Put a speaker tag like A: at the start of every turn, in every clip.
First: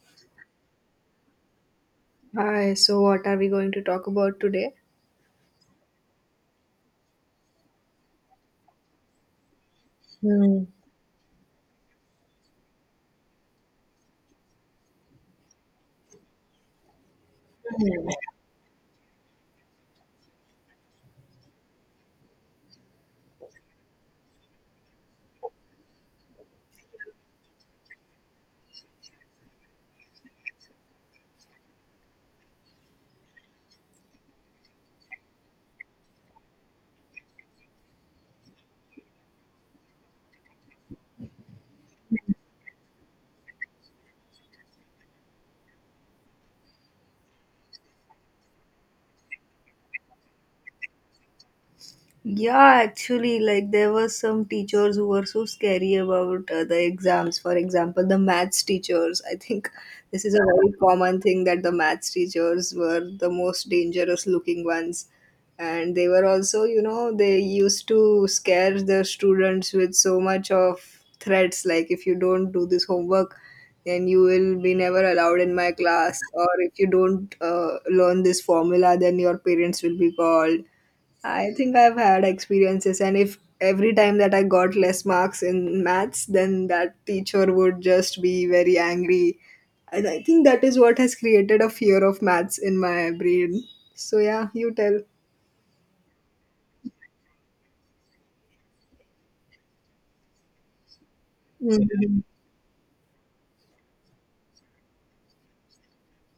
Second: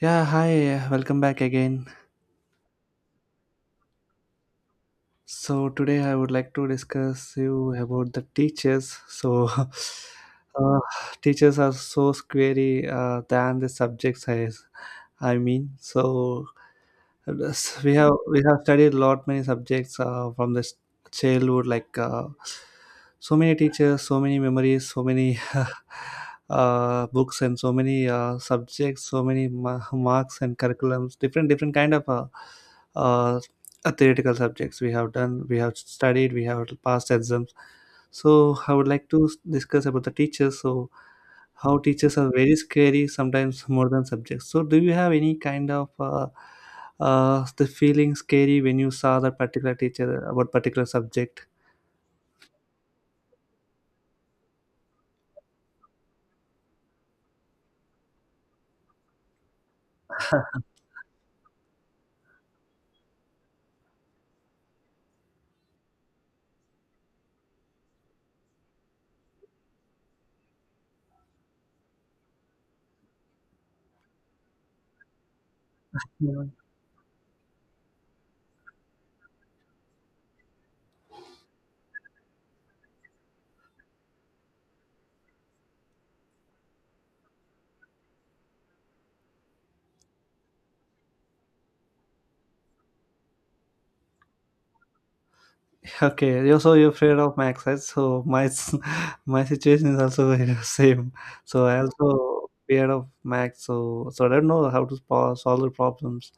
A: Yeah, hi, welcome back again.
B: Hi, so what are we going to talk about today?
A: So today I would like to discuss you about the teachers. So
B: Hmm.
A: teachers are so scary than the subjects, I mean. So yes, we have studied a lot many subjects from this childhood like so many teachers, so many memories, so many books, and so many subjects, so many marks and curriculums, different kind of uh, theoretical subjects. We have done, we have studied, we have passed exams. So I would like to discuss about the teachers. So how teachers are very scary sometimes more than subjects. So do you have any kind of the feeling scary when you saw that particular teacher about particular subject?
B: Yeah, actually, like there were some teachers who were so scary about the exams. For example, the maths teachers. I think this is a very common thing that the maths teachers were the most dangerous looking ones. And they were also, they used to scare the students with so much of threats like, if you don't do this homework, then you will be never allowed in my class.
A: Yeah.
B: Or if you don't learn this formula, then your parents will be called. I think I've had experiences, and if every time that I got less marks in maths, then that teacher would just be very angry. And I think that is what has created a fear of maths in my brain. So, yeah, you tell.
A: Okay, you're, so you're afraid of max, right? So my situation is also very same. So I
B: Mhm,
A: also fear of max. So I don't know how to solve the problems,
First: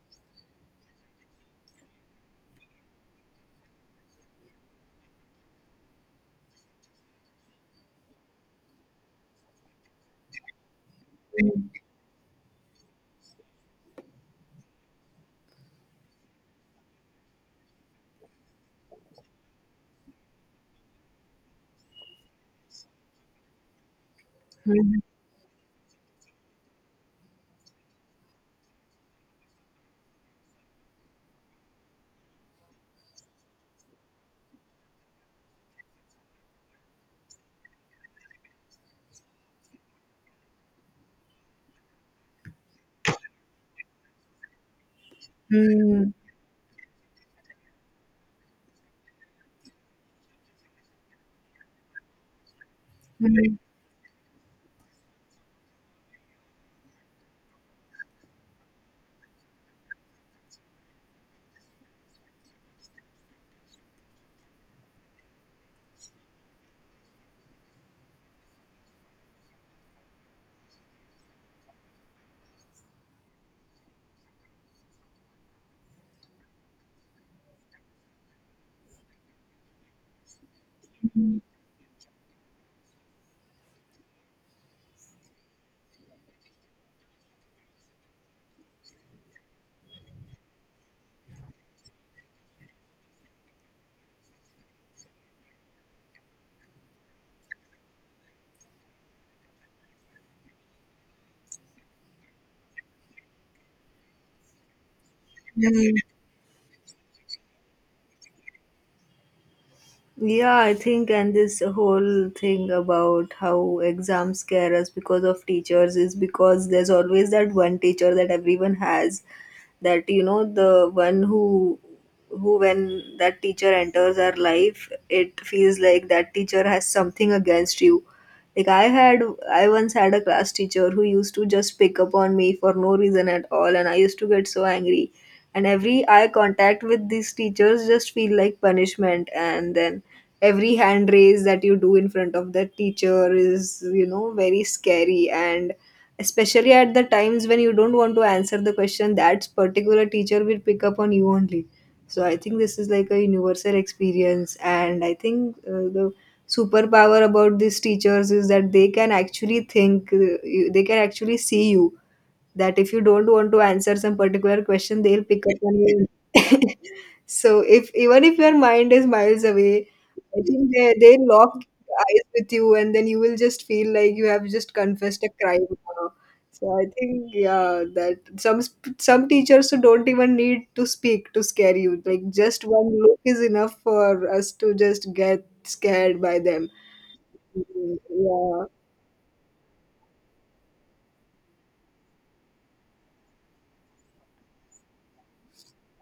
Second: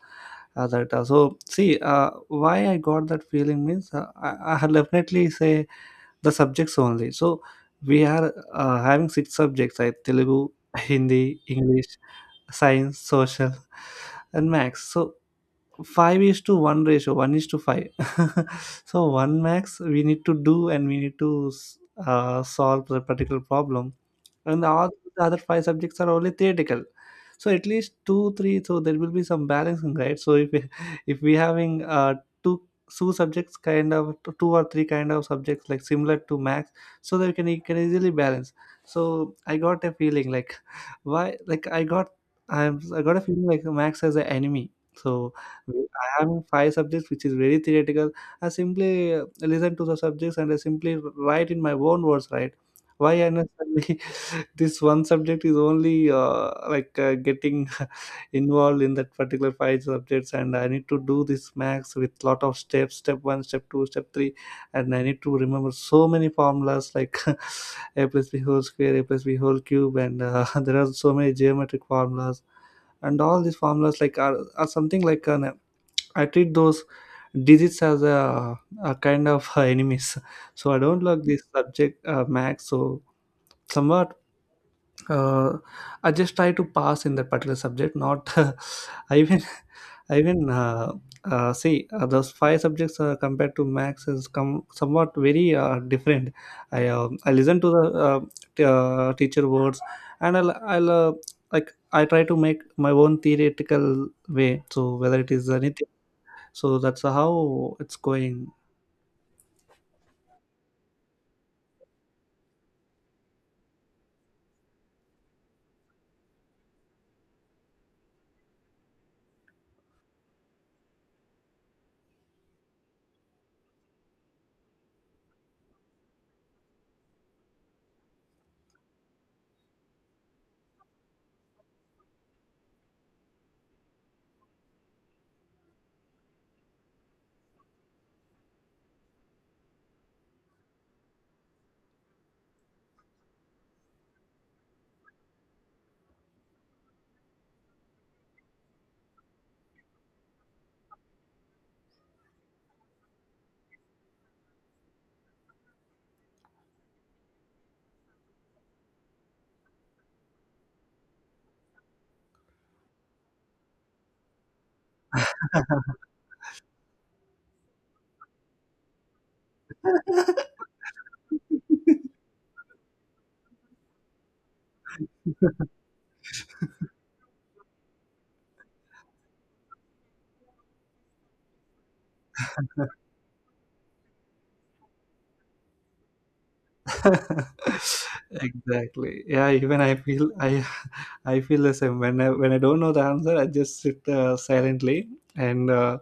A: that, so see, why I got that feeling means, I'll definitely say the subjects only. So we are having six subjects like Telugu, Hindi, English, science, social, and max. So 5 is to 1 ratio, 1 is to 5. So 1 max we need to do, and we need to solve the particular problem. And all
B: mhm,
A: the other five subjects are only theoretical. So at least two, three, so there will be some balancing, right? So if we- if we having two two subjects kind of, two or three kind of subjects like similar to max, so that we can, you can easily balance. So I got a feeling like why, like I got, I got a feeling like max as an enemy. So I
B: mhm,
A: have five subjects which is very theoretical. I simply listen to the subjects, and I simply write in my own words, right? Why
B: mhm,
A: unnecessarily this one subject is only like getting involved in that particular five subjects, and I need to do this max with lot of steps, step one, step two, step three. And I need to remember so many formulas like a plus b whole square, a plus b whole cube, and there are so many geometric formulas. And all these formulas like are something like an, I treat those digits as a kind of enemies. So I don't like this subject, max. So somewhat, uh, I just try to pass in that particular subject. Not I even I even see those five subjects compared to max is come somewhat very different. I listen to the teacher words, and I'll like, I try to make my own theoretical way. So whether it is anything,
B: mhm.
A: so that's how it's going.
B: Yeah, I think, and this whole thing about how exams scare us because of teachers is because there's always that one teacher that everyone has, that the one who, when that teacher enters our life, it feels like that teacher has something against you. Like I once had a class teacher who used to just pick up on me for no reason at all, and I used to get so angry. And every eye contact with these teachers just feel like punishment. And then every hand raise that you do in front of that teacher is, very scary. And especially at the times when you don't want to answer the question, that particular teacher will pick up on you only. So I think this is like a universal experience, and I think the superpower about these teachers is that they can actually think, they can actually see you, that if you don't want to answer some particular question, they'll pick up on you. So if even if your mind is miles away, I think they lock eyes with you, and then you will just feel like you have just confessed a crime now. So I think, yeah, that some teachers who don't even need to speak to scare you. Like just one look is enough for us to just get scared by them. Mm. Yeah,
A: Exactly. Yeah, even I feel, I I feel the same. When I don't know the answer, I just sit silently, and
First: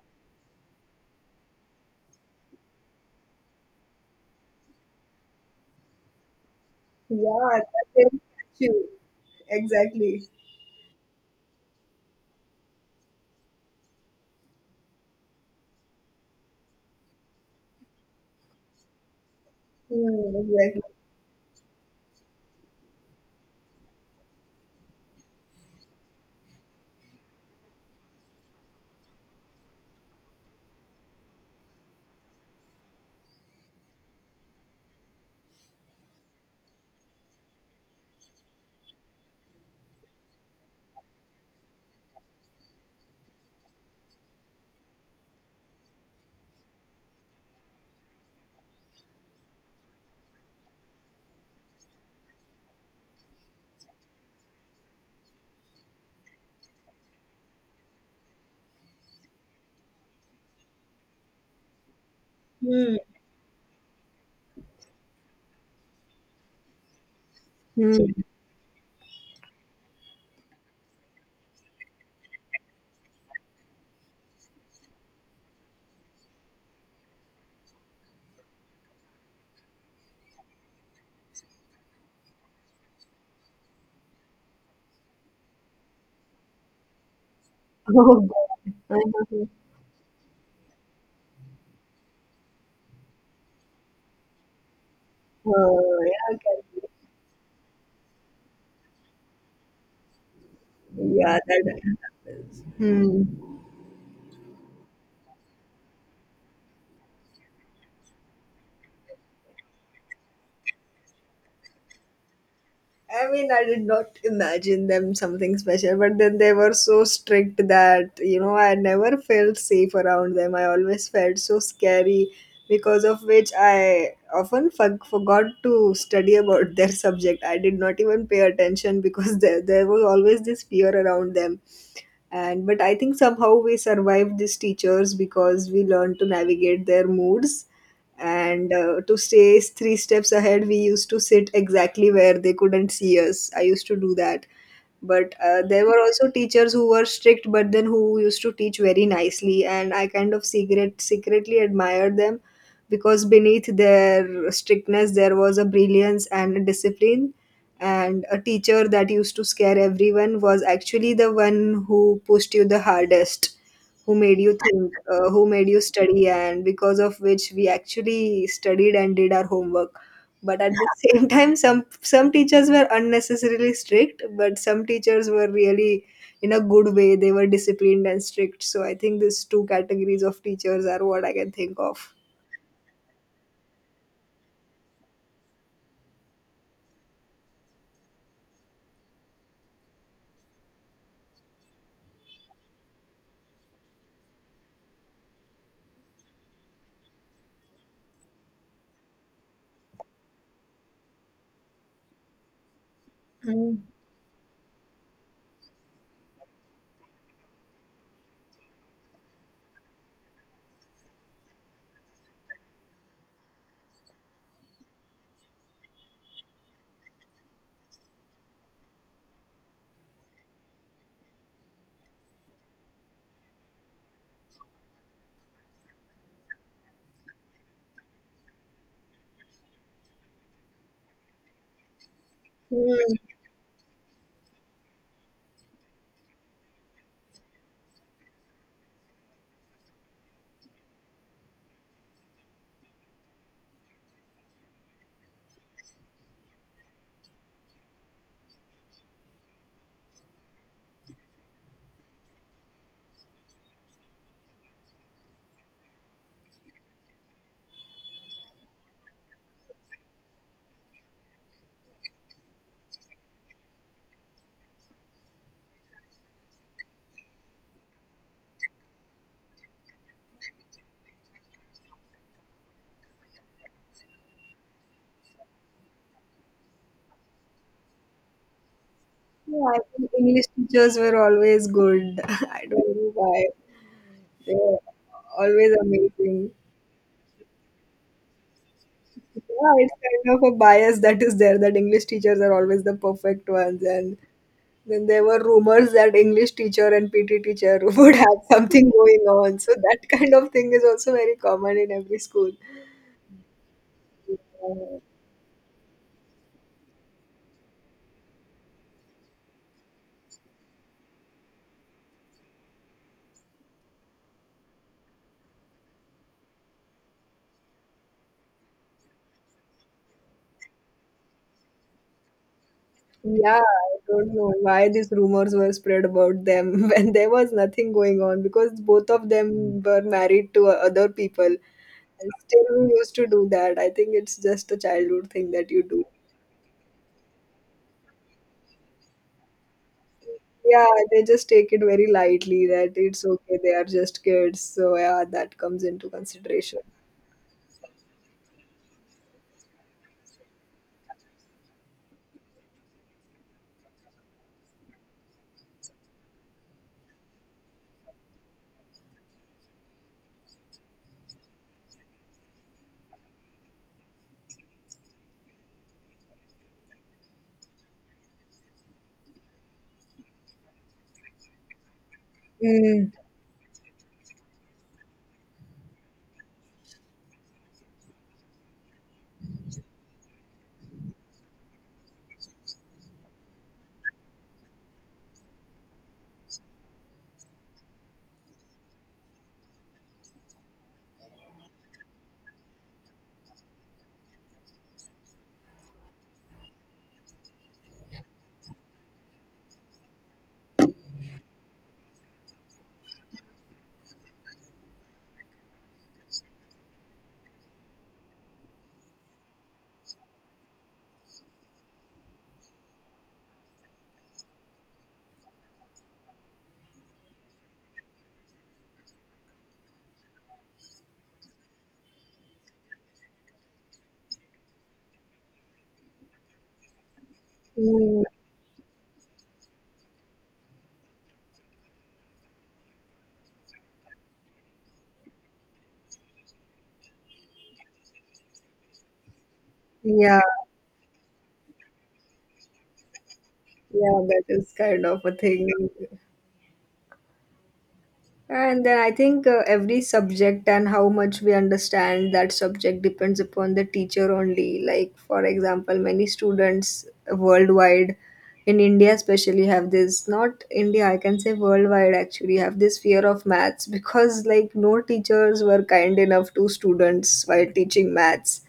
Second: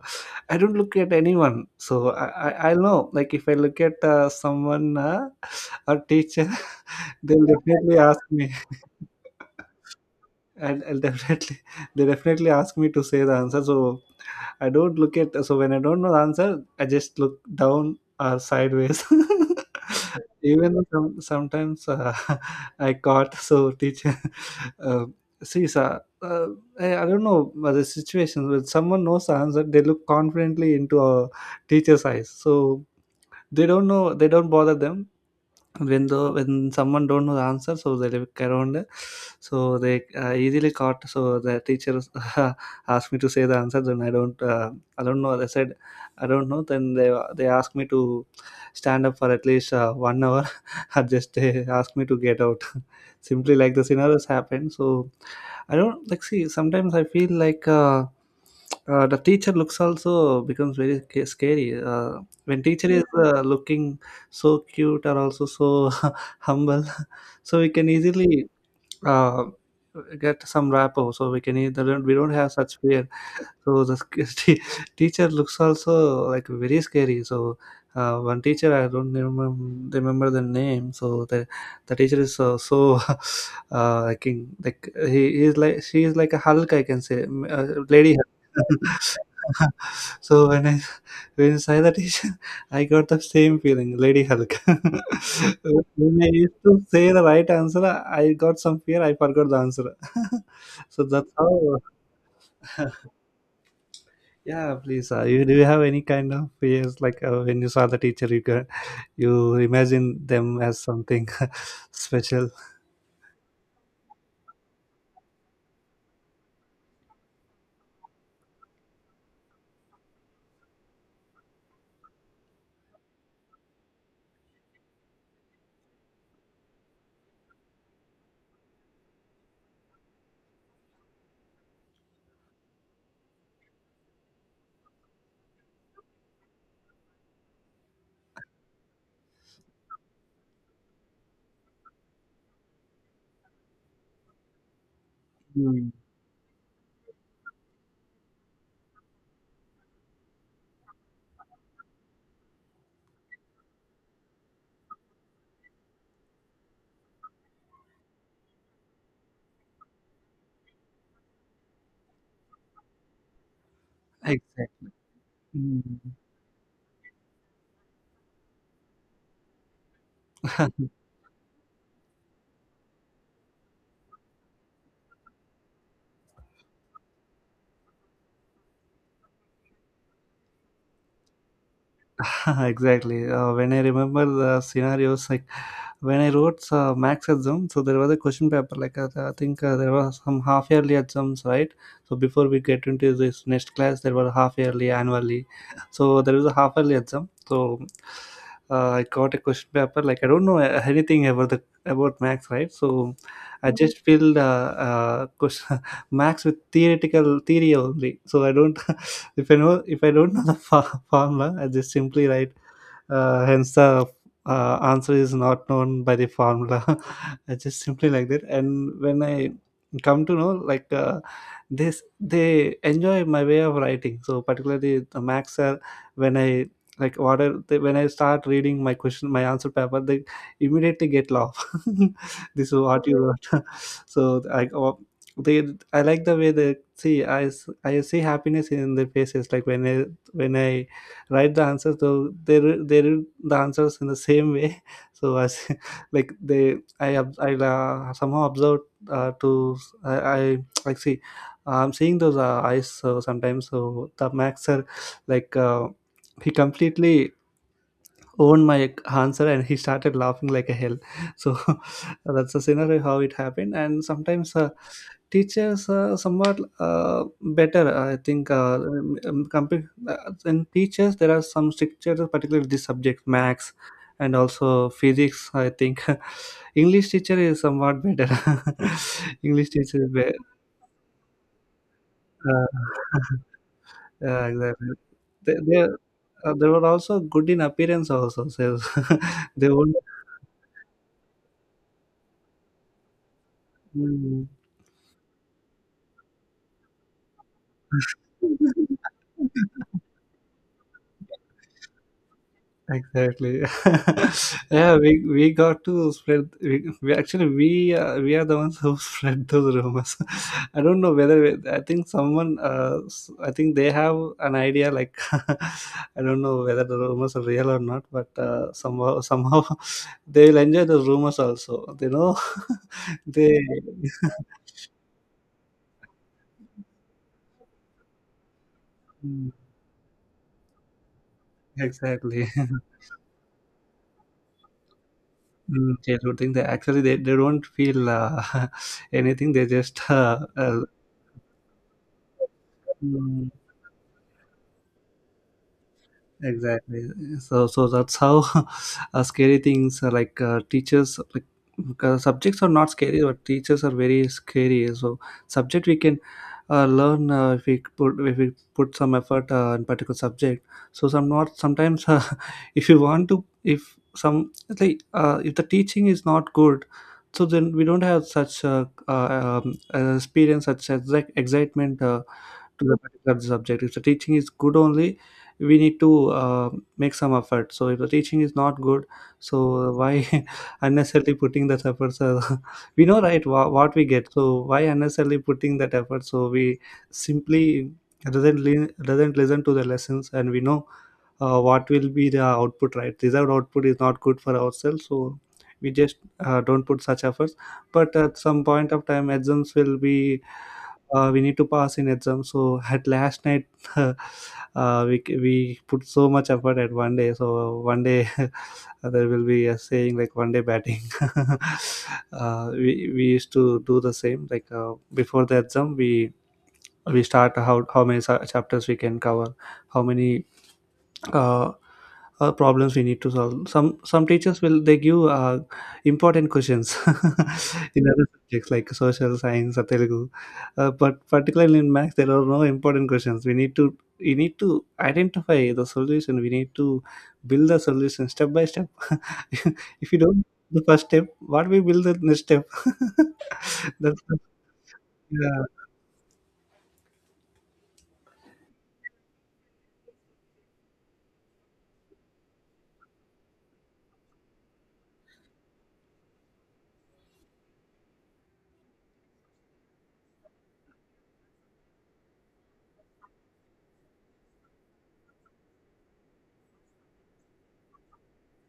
A: I don't look at anyone. So I know, like if I look at someone, a teacher, they'll
B: yeah, that
A: definitely ask
B: is
A: me.
B: true. Exactly.
A: I'll definitely they definitely ask me to say the answer. So I don't look at, so when I don't know the answer, I just look down or sideways.
B: Mm,
A: Even though
B: exactly.
A: sometimes, I caught, so teacher, uh, see sir, I don't know. But the situation, when someone knows the answer, they look confidently into a teacher's eyes. So they don't know, they don't bother them. When someone don't know the answer, so they look around. So they easily caught, so the teacher asked me to say the answer. Then I don't, I don't know, I said I don't know. Then they asked me to stand up for at least 1 hour, or just they asked me to get out. Simply like the scenarios happened. So I don't like, see sometimes I feel like the teacher looks also becomes very scary, when teacher
B: Hmm.
A: is looking so cute are also so humble, so we can
B: Hmm.
A: easily uh, get some rapport, so we can either, we don't have such fear. So the t- teacher looks also like very scary. So one teacher, I don't remember, remember the name. So the teacher is so like like he is, like she is like a Hulk, I can say, lady
B: Oh
A: Hulk.
B: God. Uh-huh.
A: So when I saw the teacher, I got the same feeling, Lady Hulk.
B: Oh, yeah,
A: When I
B: I
A: used to
B: can
A: say the right answer, I got some fear. I forgot the answer.
B: be.
A: So that's
B: Yeah, that
A: how.
B: happens. Hmm.
A: Yeah, please. You do you have any kind of fears like, when you saw the teacher, you can, you imagine them as something special?
B: I mean, I did not imagine them something special, but then they were so strict that, I never felt safe around them. I always felt so scary because of which I often forgot to study about their subject. I did not even pay attention because there was always this fear around them. And but I think somehow we survived these teachers because we learned to navigate their moods, and to stay three steps ahead, we used to sit exactly where they couldn't see us. I used to do that. But there
A: Mm,
B: were also teachers who were strict but then who used to teach very nicely, and I kind of secretly admired them, because beneath their strictness there was a brilliance and a discipline. And a teacher that used to scare everyone was actually the one who pushed you the hardest, who made you
A: exactly.
B: think, who made you
A: Mm.
B: study, and because of which we actually studied and did our homework. But at the same time, some teachers were unnecessarily strict, but some teachers were really in a good way. They were disciplined and strict. So I think these two categories of teachers are what I can think of.
A: Exactly. When I remember the scenarios, like when I wrote max exam, so there was a question paper. Like I think there was some half yearly exams, right? So before we get into this next class, there were half yearly, annually. So there was a half yearly exam. So I got a question paper. Like I don't know anything about the about max, right? So I
B: Mm.
A: just filled question, max with theoretical theory only. So I don't. If I don't know the formula, I just simply write, hence the answer is not known by the formula. It's just simply like that. And when I come to know, like this, they enjoy my way of writing, so particularly the max sir, when I, like what are they, when I start reading my question, my answer paper, they immediately get laugh. This is what you
B: Mm.
A: wrote. So I, oh, they, I like the way they see, I I see happiness in their faces. Like when I write the answers, though they read the answers in the same way. So as like they, I ob- I somehow observed, to, I like see, I'm seeing those eyes. So sometimes, so the maxer, like he completely owned my answer and he started laughing like a hell. So that's the scenario how it happened. And sometimes teaches somewhat better, I think, compared, in teachers there are some stricter, particularly this subject max, and also physics. I think english teacher is somewhat better.
B: Yeah,
A: English
B: I
A: teacher is
B: think
A: better.
B: English teachers were always good. I
A: uh,
B: don't know why.
A: yeah,
B: They were
A: exactly. they,
B: always
A: they,
B: amazing.
A: they were also good in appearance also, so they
B: Yeah,
A: were.
B: it's kind of a bias that is there that English teachers are always the perfect ones. And
A: Mm.
B: then there were rumors that English teacher and PT teacher would have something going on. So that kind of thing is also very common in every school.
A: Exactly. Yeah,
B: Uh,
A: we got to spread, we actually we are the ones who spread those rumors. I don't know whether I think someone, I think they have an idea like. I don't know whether the rumors are real or not, but somehow they will enjoy the rumors also. You know, they.
B: Yeah, I don't know why these rumors were spread about them when there was nothing going on because both of
A: Mm,
B: them were married to other people. And
A: exactly.
B: still, we used to do that. I think it's just a childhood thing that you
A: Mm,
B: do.
A: childhood thing, they actually, they don't feel anything, they just uh,
B: Yeah, they just take it very lightly that it's
A: mm,
B: okay, they are just kids. So yeah, that comes into consideration.
A: exactly. So that's how, scary things are like, teachers like, subjects are not scary, but teachers are very scary. So subject we can learn, if we put some effort in particular subject. So some, not sometimes, if you want to, if some, it's like if the teaching is not good, so then we don't have such experience such as like excitement to the
B: Mm,
A: particular subject. If the teaching is good only, we need to make some effort. So if the teaching is not good, so why unnecessarily putting that efforts? We know, right, what we get. So why unnecessarily putting that effort? So we simply doesn't, doesn't listen to the lessons, and we know what will be the output. Right, desired output is not good for ourselves. So we just don't put such efforts. But at some point of time, exams will be, we need to pass in exam. So at last night, uh, we put so much effort at one day. So one day, there will be a saying like one day batting. We used to do the same, like before the exam, we start how many chapters we can cover, how many uh, problems we need to solve. Some teachers will they give important questions in
B: mm,
A: other subjects like social science or Telugu, but particularly in maths there are no important questions. We need to identify the solution. We need to build the solution step by step. if you don't
B: yeah,
A: do the first step, what we build the next step?
B: yeah,
A: That's
B: that is kind of a
A: yeah.
B: thing. And then I think every subject and how much we understand that subject depends upon the teacher only. Like, for example, many students worldwide, in India especially, have this, not India, I can say worldwide actually, have this fear of maths because, like, no teachers were kind enough to students while teaching maths,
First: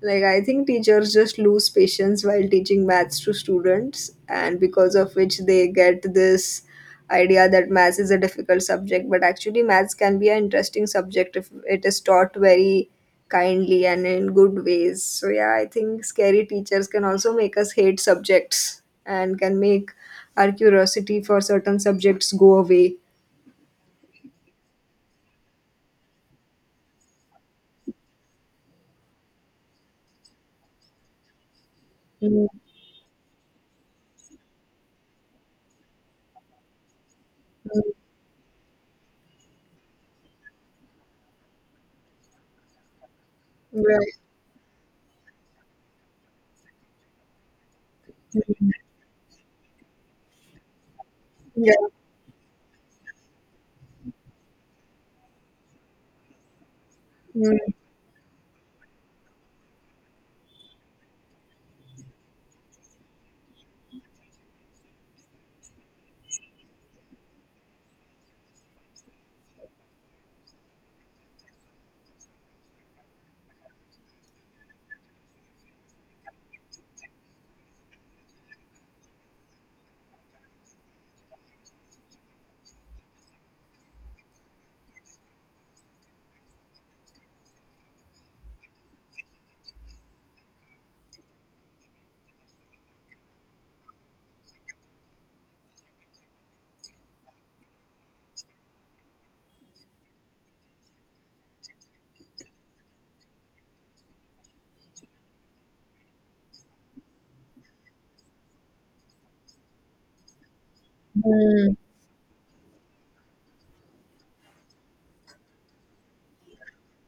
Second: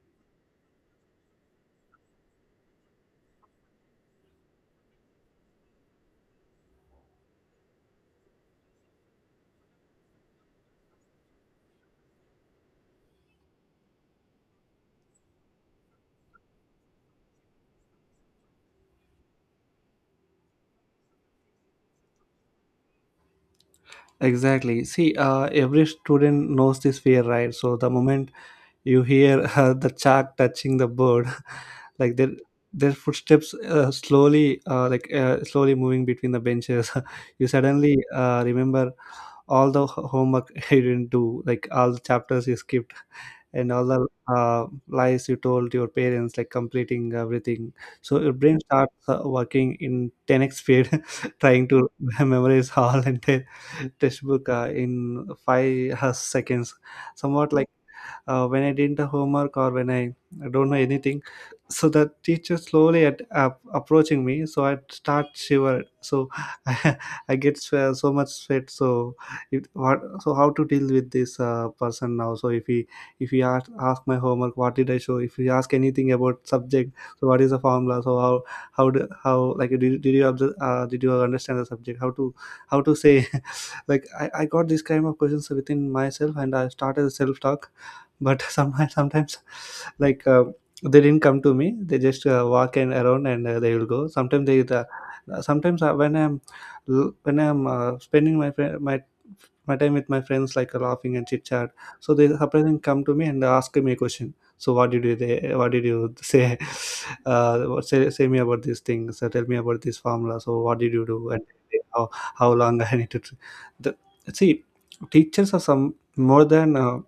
B: like, I think teachers just lose patience while teaching maths to students, and because of which they get this idea that maths is a difficult subject. But actually, maths can be an interesting subject if it is taught very kindly and in good ways. So, yeah, I think scary teachers can also make us hate subjects and can make our curiosity for certain subjects go away.
A: Exactly. See, every student knows this fear, right? So the moment you hear the shark touching the bird, like their
B: Mm,
A: their footsteps slowly, slowly moving between the benches. you
B: mm,
A: suddenly remember all the homework you didn't do, like all the chapters you skipped, and all the
B: Right.
A: lies you told your parents, like completing everything. So your brain
B: Mm.
A: starts working in 10x speed, trying
B: Yeah.
A: to memorize all entire textbook in five seconds. Somewhat like
B: Mm,
A: when I didn't homework or when I don't know anything. So the teacher slowly at, up approaching me, so I start shiver. So I I get so much sweat. So it, what? So how to deal with this person now? So if he ask my homework, what did I show? If he ask anything about subject, so what is the formula? So how did you observe, did you understand the subject? How to say, like I got this kind of questions within myself, and I started self-talk. But sometimes like uh, they didn't come to me. They just walk in around, and they will go. Sometimes when I'm spending my my time with my friends, like laughing and chit chat, so they surprisingly come to me and ask me a question. So what did you say? Say me about this thing. So tell me about this formula. So what did you do, and how, how long I need to the, see. Teachers are some more than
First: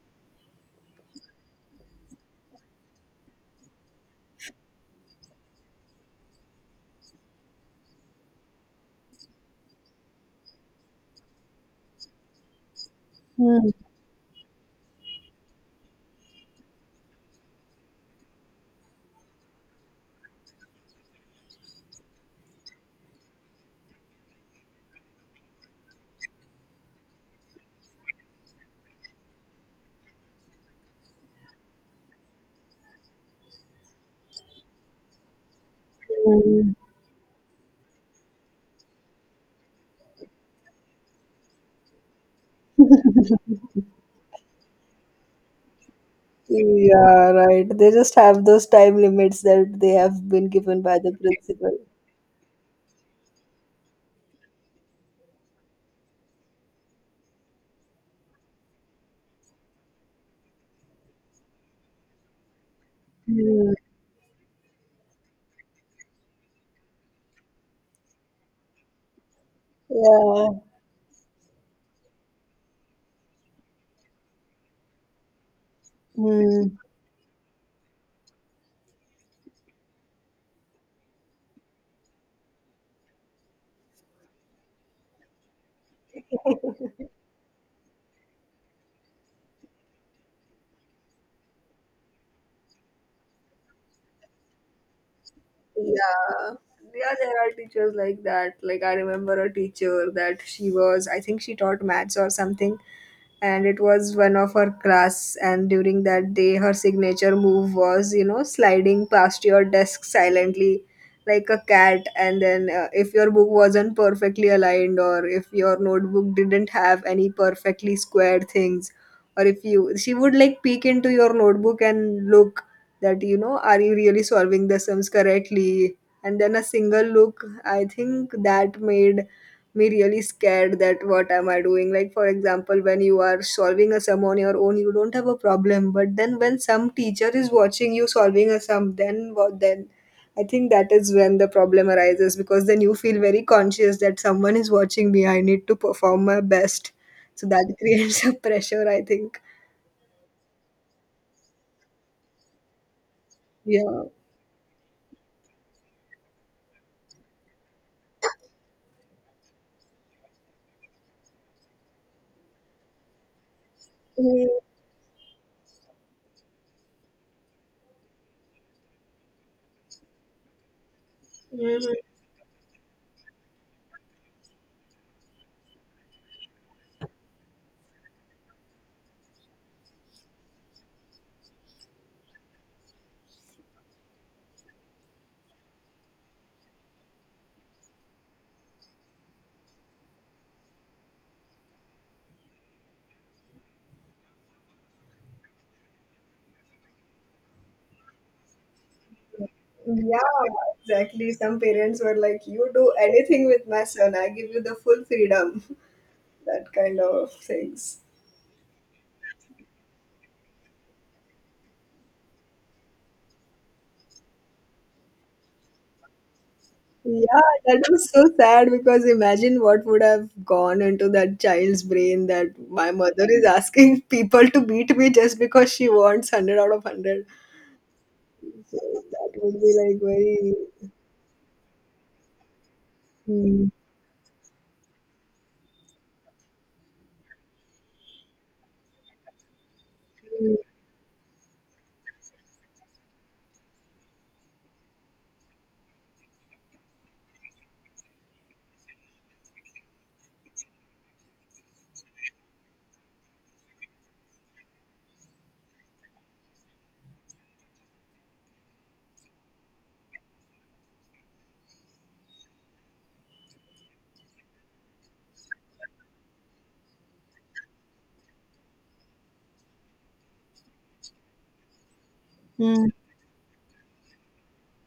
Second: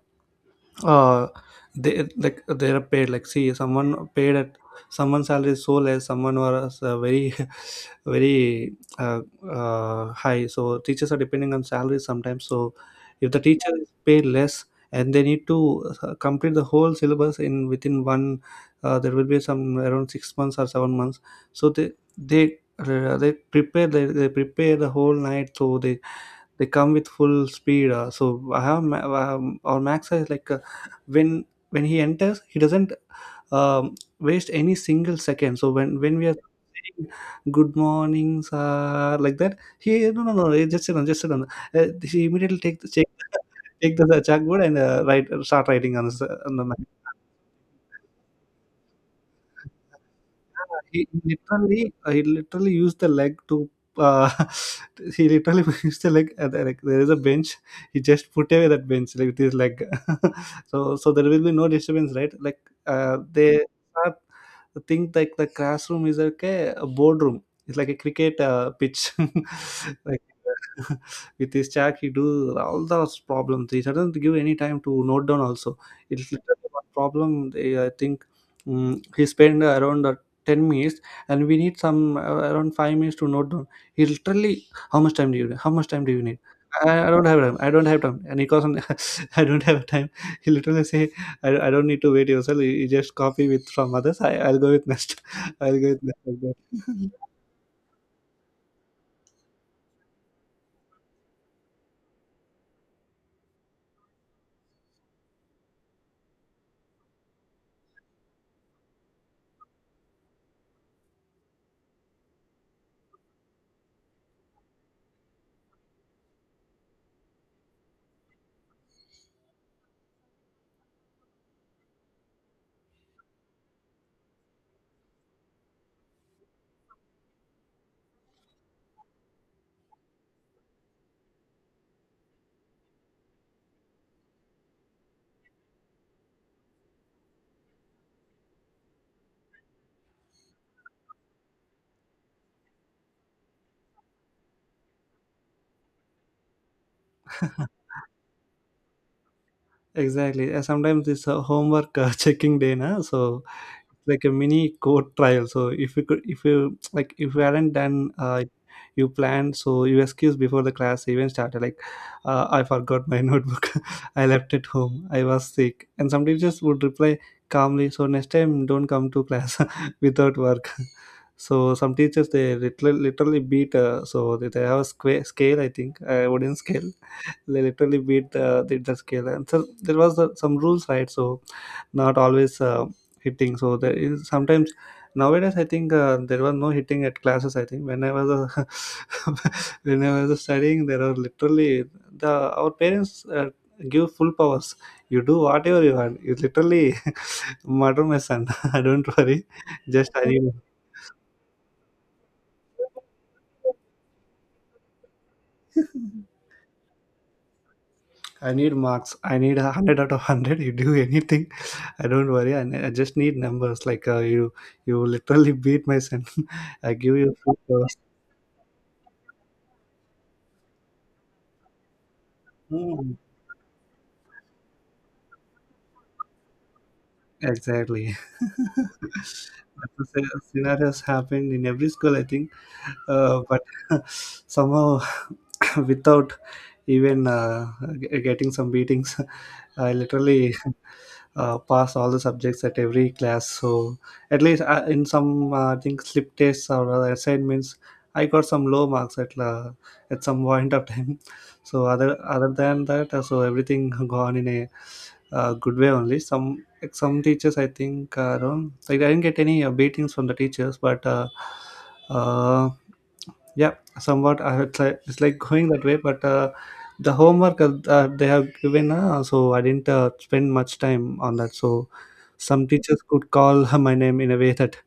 A: uh they, like they are paid, like, see, someone paid at someone's salary is so less, someone was very very uh, high. So teachers are depending on salary sometimes. So if the teacher
B: mm,
A: is paid less and they need to complete the whole syllabus in within one there will be some around 6 months or 7 months. So they prepare the whole night, so they come with full speed. So I have our Max is like when when he enters, he doesn't waste any single second. So when we are
B: mm.
A: saying good morning, sir, like that, he, no no no, just sit on, just sit on. He immediately take the check take the chalkboard and write start writing on on the map.
B: Yeah, right. They just have those time limits that they have been given by the principal.
A: He literally used the leg to uh, he literally used the leg there- like there is a bench. He just put away that bench like with his leg, so so there will be no disturbance, right? Like they
B: Hmm.
A: are think, like the classroom is like a boardroom. It's like a cricket pitch, like.
B: Yeah.
A: With his chat, he do all those problems. He doesn't give any time to note down also. It's literally
B: Hmm.
A: one problem. They, I think he spent around 10 minutes, and we need some around 5 minutes to note down. He literally, how much time do you need? How much time do you need? I don't have time. I don't have time. And he calls on, I don't have time. He literally say, I don't need to wait yourself. You just copy with from others. I'll go with next. I'll go with next. Like
B: Yeah.
A: that.
B: Yeah, there are teachers like that. Like I remember a teacher that she was, I think she taught maths or something, and it was one of her class. And during that day her signature move was, sliding past your desk silently like a cat. And then if your book wasn't perfectly aligned, or if your notebook didn't have any perfectly squared things, or if you she would like peek into your notebook and look that, are you really solving the sums correctly. And then a single look, I think that made me really scared, that what am I doing. Like for example, when you are solving a sum on your own, you don't have a problem, but then when some teacher is watching you solving a sum, then what, then I think that is when the problem arises, because then you feel very conscious that someone is watching me, I need to perform my best. So that creates a pressure, I think.
A: Exactly. Sometimes this homework checking day, na? So
B: Yeah.
A: it's like a mini court trial. So if you, like, if you hadn't done, you planned, so you excuse before the class even started. Like, I forgot my notebook. I
B: Mhm.
A: left it home. I was sick. And some teachers would reply calmly, so next time don't come to class without work. So
B: Mhm.
A: some teachers they literally beat. So they have a scale, I think, wooden scale. They literally beat the scale. And so there was some rules, right? So not always hitting, so there is sometimes. Nowadays I think there was no hitting at classes. I think when I was when I was studying, there are literally, the our parents give full powers. You do whatever you want. You literally murder my son. I don't worry. Just
B: Yeah,
A: I need,
B: exactly. Some parents were like, "You do anything with my son, I give you the full freedom." That kind of things.
A: I need marks. I need a 100 out of 100. You do anything. I don't worry. I I just need numbers. Like you literally beat my son. I give you
B: Yeah,
A: two
B: that
A: hours.
B: was so sad because imagine what would have gone into that child's brain, that my
A: Hmm,
B: mother is asking people to beat me just because she wants 100 out of 100.
A: exactly.
B: So that would be like very.
A: Scenarios happened in every school, I think. But
B: Hmm.
A: somehow, without even getting some beatings, I literally pass all the subjects at every class. So at least in some, I think slip tests or assignments, I got some low marks at some point of time. So other than that, so everything gone in a good way only. Some, like, some teachers I think around like I didn't get any beatings from the teachers, but. Uh, yeah, somewhat. It's like going that way, but the homework they have given, so I didn't spend much time on that. So some
B: Hmm.
A: teachers could call my name in a way that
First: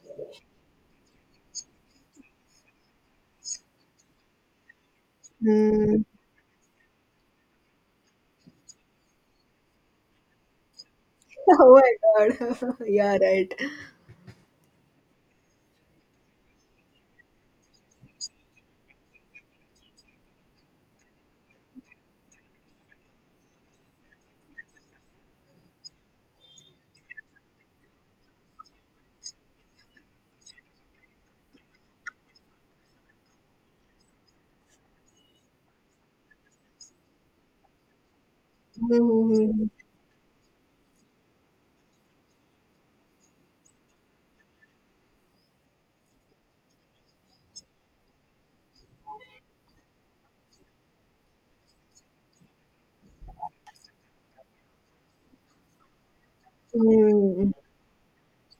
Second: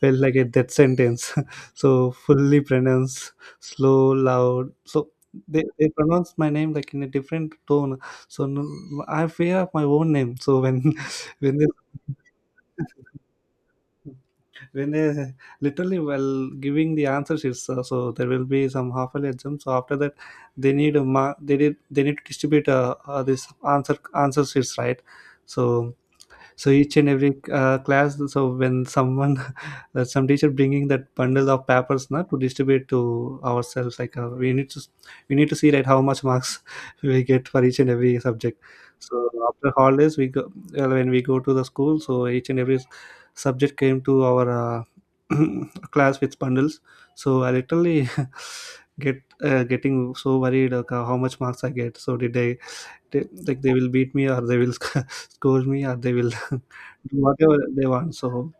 A: felt like a death sentence. so fully pronounced, slow, loud. So they
B: Hmm.
A: pronounce my name like in a different tone. So no, I fear of my own name. So when when they
B: Oh my god. Yeah, right.
A: when they literally while giving the answers, it's so there will be some half an exam. So after that, they need a ma- they did they need to distribute this answer answer sheets, right? So so each and every class. So when someone, some teacher bringing that bundle of papers now to distribute to ourselves, like we need to see, right, how much marks we get for each and every subject. So
B: Hmm.
A: after holidays we go, when we go to the school, so each and every subject came to our class with bundles. So I literally get getting so worried like, how much marks I get. So did I, they, like they will beat me, or they will scold me, or they will
B: Hmm.
A: do
B: Hmm, hmm.
A: whatever they want. So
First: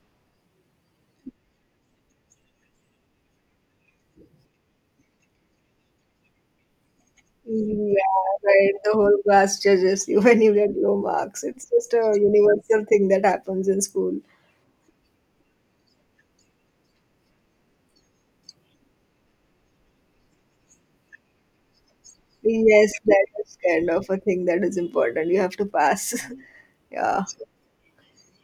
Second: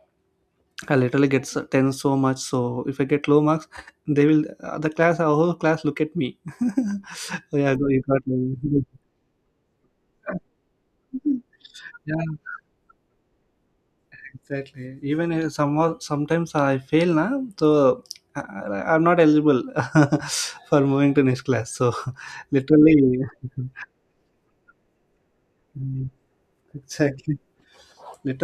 A: I literally get 10 so much. So if I get low marks, they will, the class our whole class look at me. yeah, so you got
B: Yeah, right.
A: me.
B: The whole class judges you when you get low marks. It's just a
A: yeah,
B: universal thing that happens in school.
A: exactly. Even if some, sometimes I fail, na? So I, I- I'm not eligible for moving to next class, so
B: Yes,
A: literally.
B: that is kind of a thing that is important. You have to
A: Mm,
B: pass. Yeah.
A: exactly,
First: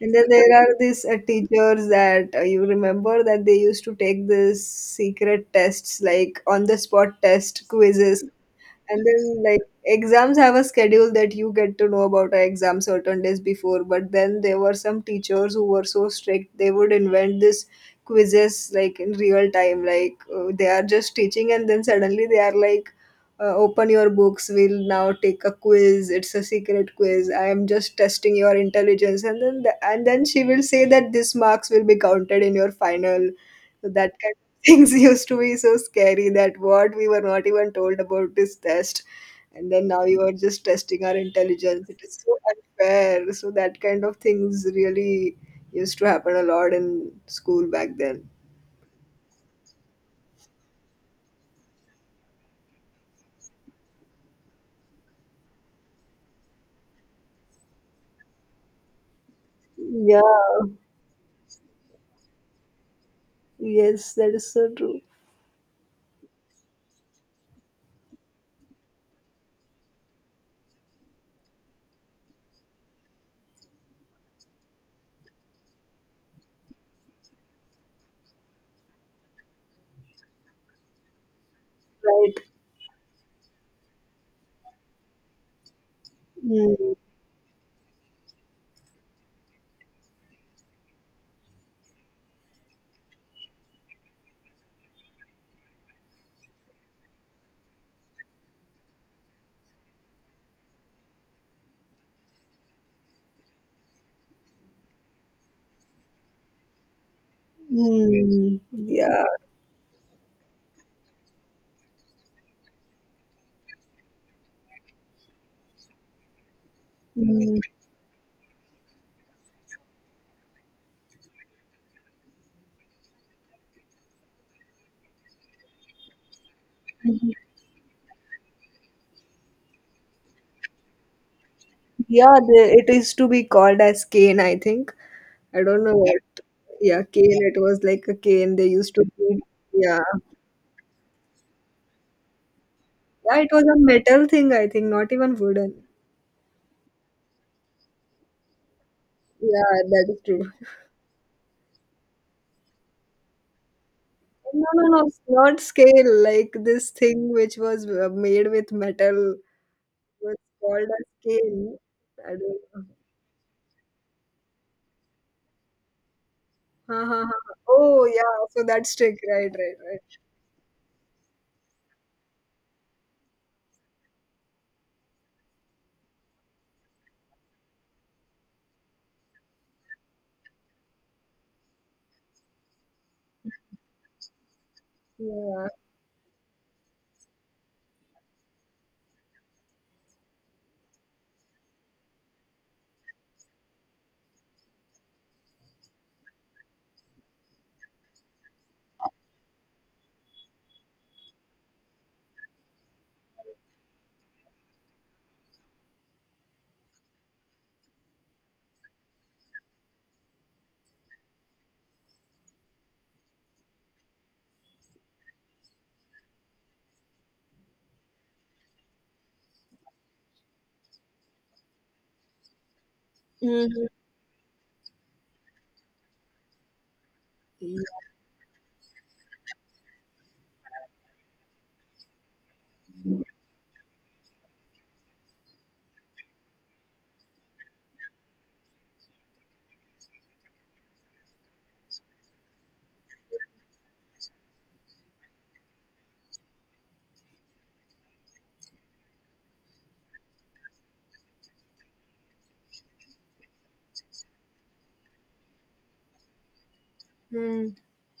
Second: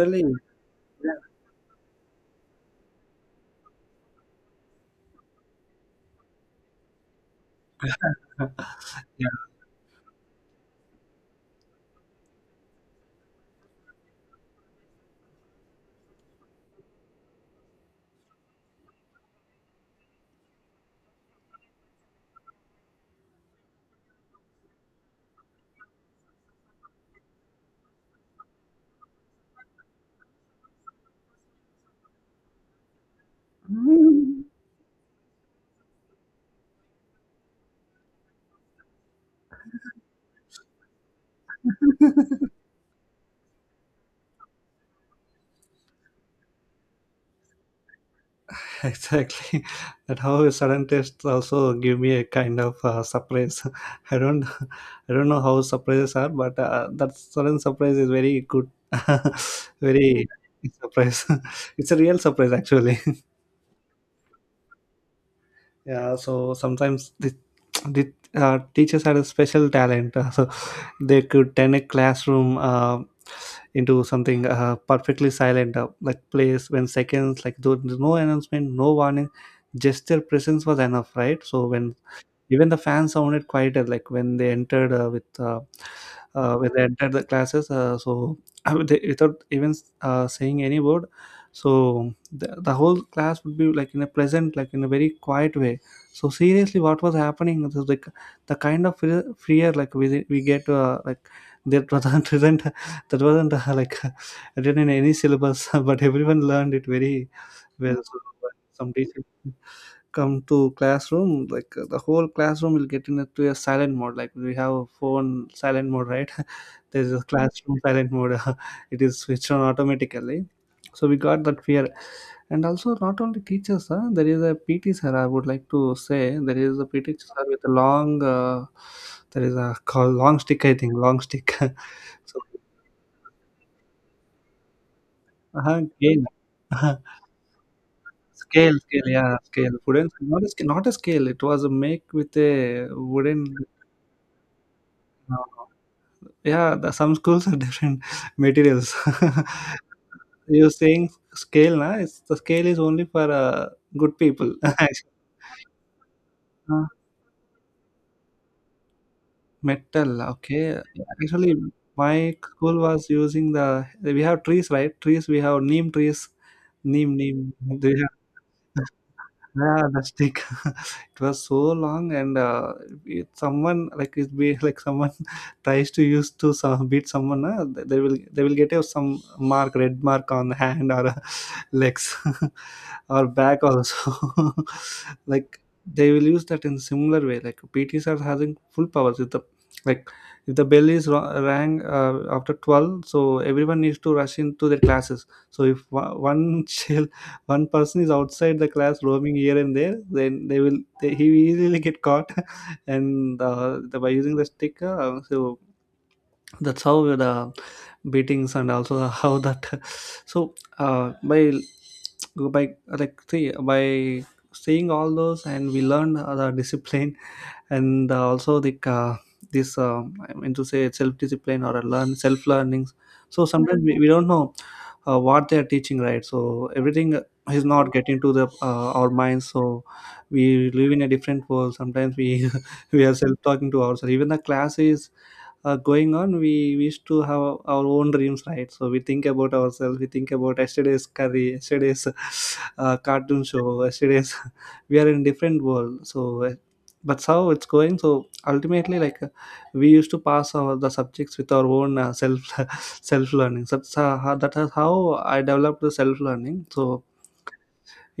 B: And then there are these
A: yeah.
B: teachers that you remember, that they used to take this secret tests, like on the spot test quizzes. And then, like, exams have a schedule that you get to know about our exam certain days before, but then there were some teachers who were so strict, they would invent this quizzes like in real time, like they are just teaching and then suddenly they are like, open your books, we'll now take a quiz, it's a secret quiz, I am just testing your intelligence. And then and then she will say that this marks will be counted in your final. That
A: yeah,
B: things used to be so scary, that what we were not even told about this test, and then now you are just testing our intelligence, it is so unfair. So that kind of things really used to happen a lot in school back then.
A: exactly. That how sudden taste also give me a kind of surprise. i don't I don't know how surprises are, but that sudden surprise is very good, very
B: Yeah.
A: surprise. it's a real surprise actually.
B: Yes, that is so true.
A: yeah, so sometimes the teachers had a special talent. So they could turn a classroom into something perfectly silent like place when seconds, like there was no announcement, no warning. Just their presence was enough, right? So when
B: Right.
A: even the fans sounded quieter, like when they entered with when they
B: Mm.
A: entered the classes. So they, without even saying any word, so the whole class would be like in a pleasant, like in a very quiet way. So seriously, what was happening? So the kind of fear like we get like that wasn't isn't- that wasn't like written in any syllabus, but everyone learned it very well. So
B: Mm.
A: some teachers
B: Yeah.
A: come to classroom like, the whole classroom will get into a silent mode, like we have a phone silent mode, right? there's a
B: Mm.
A: classroom silent mode. it is switched on automatically. So we got that fear. And also, not only teachers, huh? There is a PT sir, I would like to say. There is a PT sir with a long there is a called long stick, I think. Long stick.
B: Yeah,
A: So
B: it used to be called as cane, I think. I don't know what.
A: gain Uh,
B: Yeah, cane, it was like a cane they
A: scale.
B: used to
A: scale yeah
B: beat.
A: scale Wooden.
B: Yeah.
A: Not a scale, it was a make with a
B: Yeah,
A: wooden.
B: it was a metal thing, I think, not even wooden.
A: Yeah, the, some schools have different materials.
B: Yeah, that is true.
A: You're saying scale, na? It's, the scale is only for good people.
B: No, no, no,
A: Actually.
B: it's not scale. Like
A: Uh,
B: this thing which was made with metal
A: Metal,
B: was
A: okay.
B: called a
A: Actually,
B: scale. I
A: my
B: don't
A: school
B: know.
A: was using the. We have trees, right? Trees. We have neem trees.
B: Ha,
A: Neem,
B: ha, ha.
A: neem. They.
B: Oh, yeah. So that's trick. Right, right,
A: Yeah,
B: right.
A: the stick. It was so long, and it, someone like it be like someone tries to use to some, beat someone. They will they will get a, some mark, red mark on hand or legs or back also. Like
B: Yeah.
A: they will use that in similar way. Like PTs are having full powers. If the, like, if the bell is rang after 12, so everyone needs to rush into their classes. So if one child, one person is outside the class roaming here and there, then he will easily get caught and the, by using the sticker, so that's how the beatings and also how that so uh, by by like see by seeing all those, and we learned the discipline, and also the this I mean to say self discipline or a learn self learnings. So sometimes
B: Mm-hmm.
A: we don't know what they are teaching, right? So everything is not getting to the our minds. So we live in a different world. Sometimes we we are self talking to ourselves. Even the classes going on, we wish to have our own dreams, right? So we think about ourselves, we think about yesterday's curry, yesterday's cartoon show, yesterday's we are in different world, so that's how it's going. So ultimately, like, we used to pass our the subjects with our own self self learning. So that's, that is how I developed the self learning. So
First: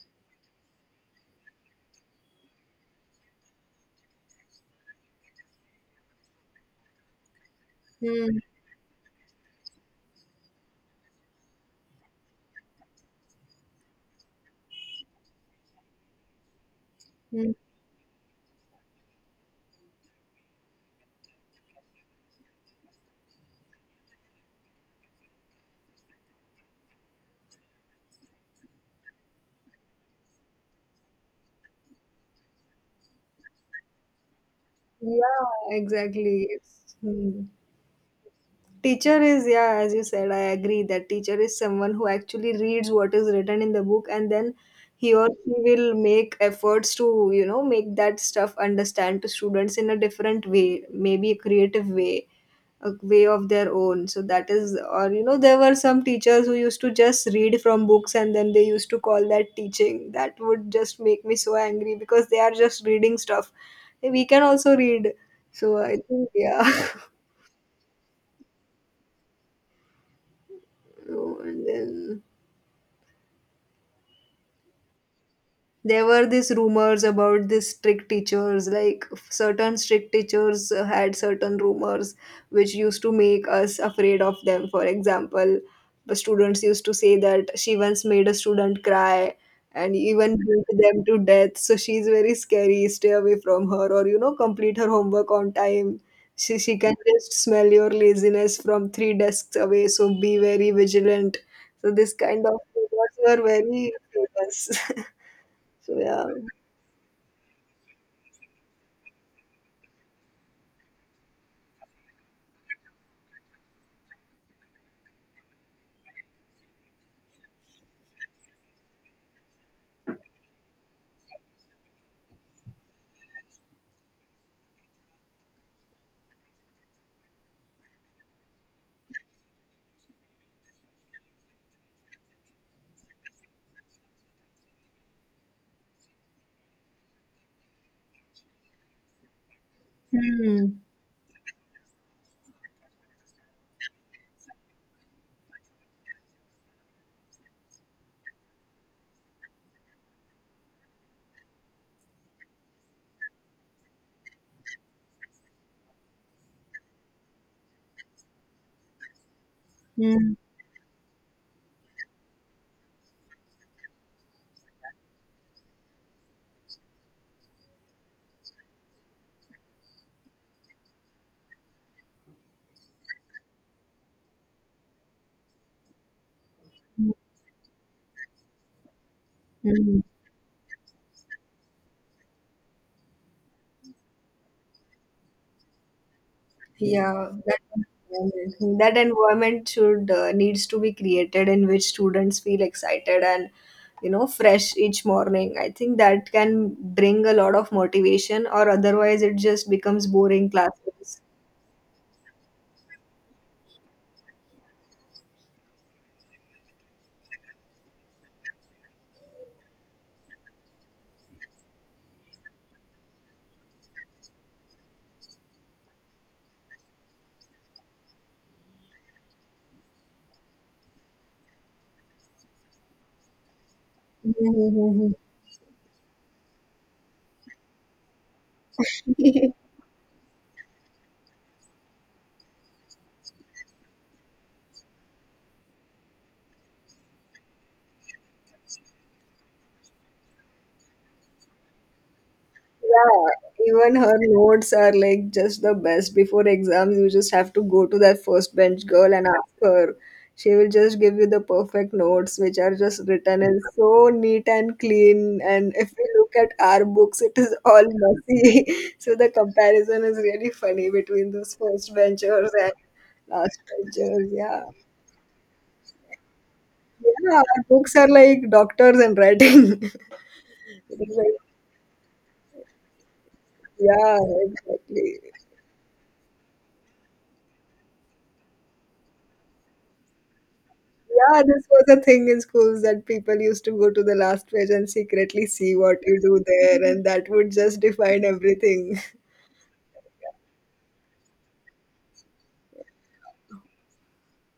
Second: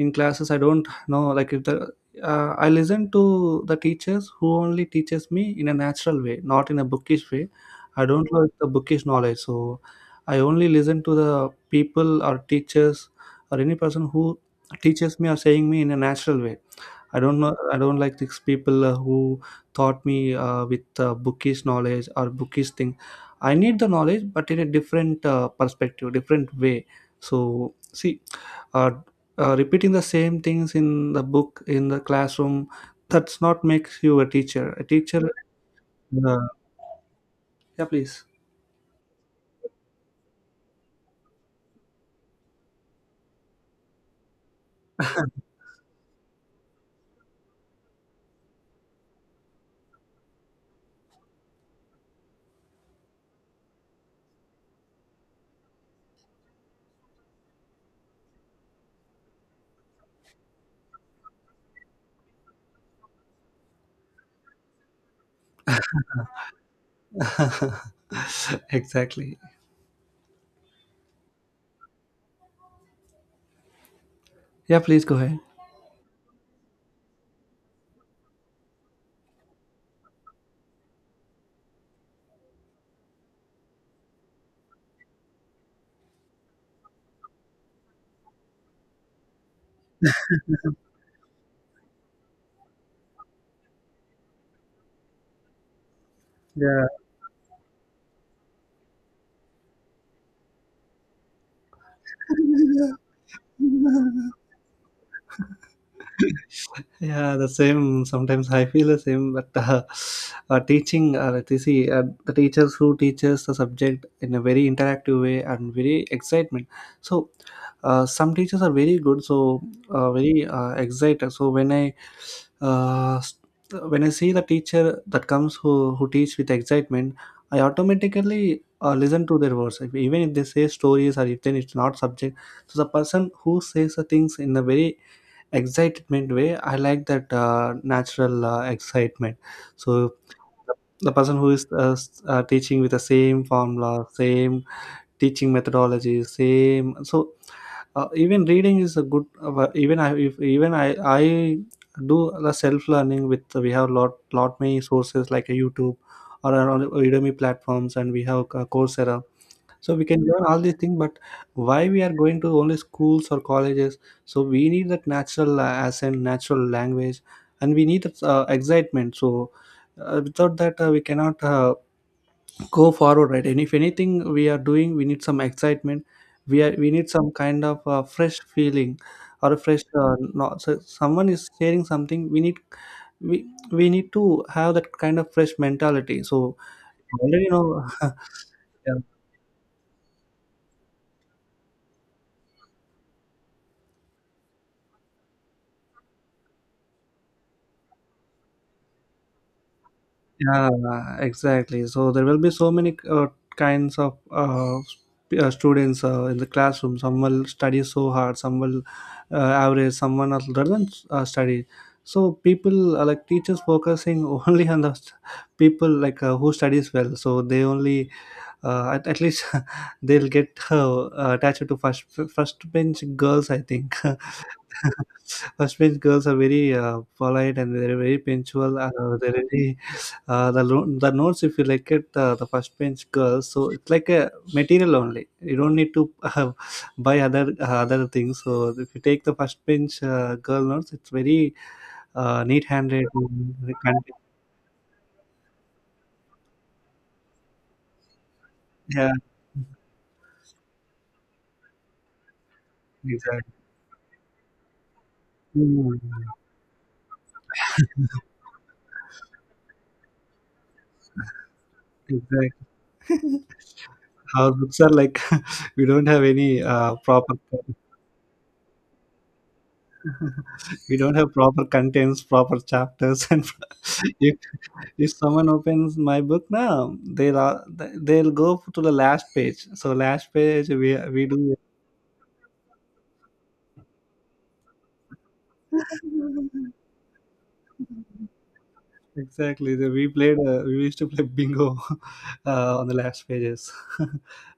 A: in classes, I don't know, like if the I listen to the teachers who only teaches me in a natural way, not in a bookish way. I don't
B: Mm-hmm.
A: like the bookish knowledge, so I only listen to the people or teachers or any person who teaches me or saying me in a natural way. I don't know, I don't like these people who taught me with bookish knowledge or bookish thing. I need the knowledge, but in a different perspective, different way. So see, uh, repeating the same things in the book, in the classroom, that's not makes you a teacher.
B: Yeah,
A: uh,
B: exactly. It's, hmm.
A: yeah, please.
B: Teacher is, yeah, as you said, I agree that teacher is someone who actually reads what is written in the book, and then he or she will make efforts to, make that stuff understand to students in a different way, maybe a creative way, a way of their own. So that is, or, there were some teachers who used to just read from books and then they used to call that teaching. That would just make me so angry because they are just reading stuff. We can also read. So I think, yeah.
A: Exactly.
B: No, and then
A: Yeah, please go ahead.
B: there were these rumors about these strict teachers, like certain strict teachers had certain rumors which used to make us afraid of them. For example, the students used to say that she once made a student cry and even beat them to death, so she's very scary, stay away from her. Or, complete her homework on time, she
A: Yeah.
B: can just smell your laziness from three desks away, so be very vigilant. So this kind of rumors were very famous. So yeah.
A: Yeah, the same. Sometimes I feel the same, but teaching, like, you see, the teachers who teaches the subject in a very interactive way and very excitement. So, some teachers are very good, so very excited. So when I uh, s- when I see the teacher that comes, who teach with excitement, I automatically listen to their words. If, even if they say stories or if then it's not subject, so the person who says the things in a very excitement way, I like that natural excitement. So
B: Hmm,
A: the person who is teaching with the same formula, same teaching methodology, same, so even reading is a good, even I if, even I do the self learning. With we have lot many sources like a YouTube or on Udemy platforms, and we have Coursera. So we can
B: hmm.
A: learn all these things, but why we are going to only schools or colleges? So we need that natural accent, natural language, and we need that excitement. So without that, we cannot go forward, right? And if anything we are doing, we need some excitement. We need
B: Mm,
A: some kind of fresh feeling or a fresh.
B: mm.
A: No, so someone is sharing something. We need we we need to have that kind of fresh mentality. So
B: Yeah,
A: already you know.
B: that
A: Yeah,
B: environment should needs to be created in which students feel excited and fresh each morning. I think that can bring a lot of motivation, or otherwise it just becomes boring
A: yeah,
B: classes.
A: exactly. So there will be so many kinds of students in the classroom. Some will study so hard, some will average, someone else doesn't study. So people like teachers focusing only on the people like who studies well. So they only at least they'll get attached to first bench girls, I think.
B: Hmm.
A: Kashmiri girls are very polite and they're very punctual. They're very the notes, if you like it, the first bench girls. So it's like a material only. You don't need to buy other things. So if you take the first bench girl notes, it's very neat handed. And
B: Yeah,
A: the
B: even her
A: content,
B: notes are like just the best. Before exams, you just have to go to that first bench
A: yeah,
B: girl and ask her. She will just give you the perfect notes, which are just written
A: exactly.
B: in so neat and clean. And if
A: Mm,
B: we look at our books, it is all messy. So the comparison is really funny between those first benchers
A: exactly.
B: and last benchers.
A: Our
B: Yeah.
A: books are like we don't have any proper.
B: Yeah, our books are like doctors and writing.
A: We
B: It
A: don't
B: is
A: have
B: like,
A: proper contents, proper chapters, and
B: yeah,
A: if, if
B: exactly.
A: someone opens my book now, they'll go to the last page. So last page, we
B: Yeah,
A: do.
B: this was a thing in schools that people used to go to the last page and secretly see what you do there, and that would just define everything.
A: Exactly, we played, we used to play bingo on the last pages.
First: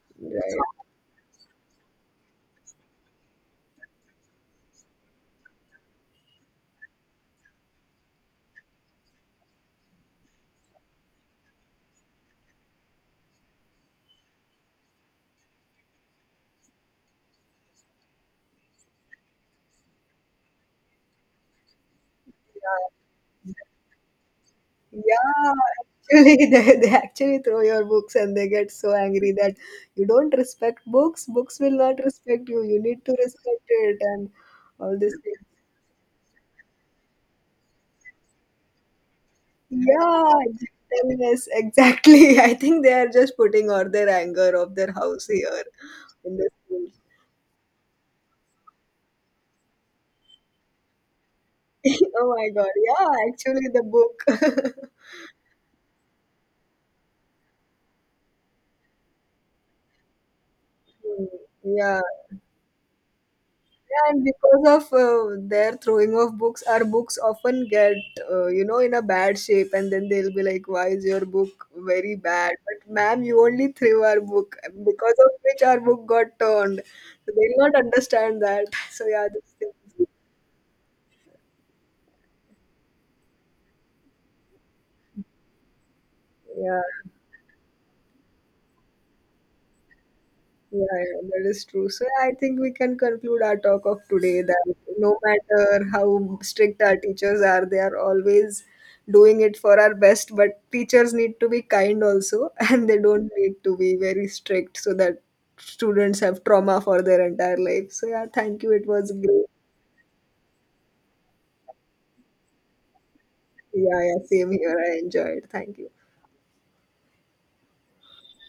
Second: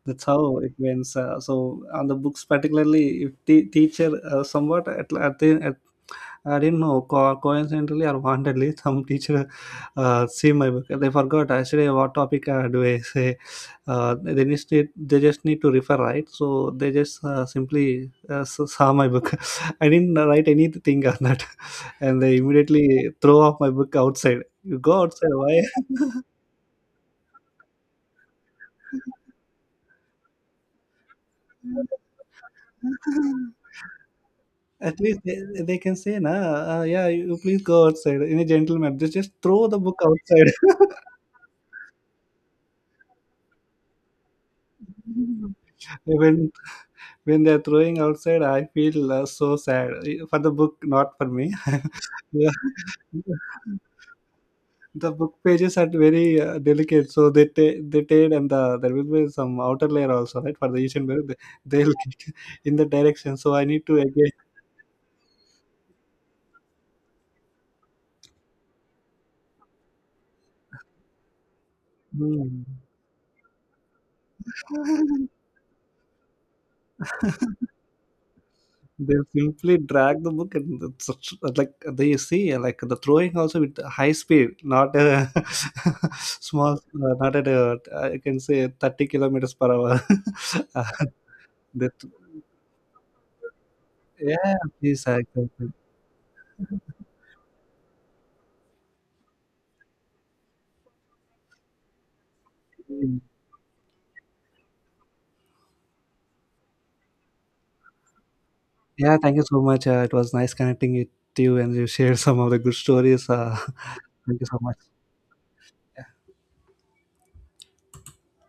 A: That's how it
B: Right.
A: went, so on the books particularly, if the teacher somewhat at, the, at. I didn't know. Coincidentally or wantedly, some teacher see my book. They forgot actually what topic do I say. They just need, to refer right. So they just saw my book. I didn't write anything on that, and they immediately throw off my book outside. You go
B: Yeah.
A: outside.
B: Yeah.
A: Why?
B: Actually, they actually throw your books and they get so angry that you don't respect books. Books will not respect you. You need to respect it and
A: At
B: all these
A: least
B: things.
A: they can say, nah, yeah, you please go outside in a gentleman. They just throw the book
B: Yeah,
A: outside.
B: gentleness. Exactly. I think they are just putting all their anger of their house here in the
A: Even
B: school.
A: when they're throwing outside, I feel so sad for the book, not for me.
B: Oh my
A: Yeah.
B: God. Yeah, actually, the book.
A: The book pages are very delicate, so they tear, and the, there will be some outer layer also, right, for the asian bear,
B: Hmm.
A: they, they'll
B: Yeah.
A: kick in the direction, so I need to
B: Yeah, and
A: again.
B: because of their throwing of books, our books often get, in a bad shape. And then they'll be like, "Why is your book very bad?"
A: Hmm.
B: But ma'am, you only threw our book, because of which our book got turned. So they'll not understand that. So
A: They'll
B: yeah, these
A: simply
B: things.
A: drag the book, and it's such, like they see, like the throwing also with high speed, not a small,
B: Yeah.
A: not at a I can say 30 kilometers per hour.
B: Yeah,
A: Uh,
B: yeah, that is true.
A: that,
B: So yeah, I think we can conclude our talk of today
A: yeah,
B: that
A: please,
B: no
A: exactly.
B: matter how strict our teachers are, they are always doing it for our best. But teachers need to be kind also, and they don't need to be very strict so that students have trauma for their entire life. So yeah, thank you. It was
A: Yeah, thank you
B: great.
A: so much, it was nice connecting with you, and you shared some of the good stories.
B: Yeah, yeah,
A: Thank you
B: same
A: so much.
B: here. I enjoyed. Thank you.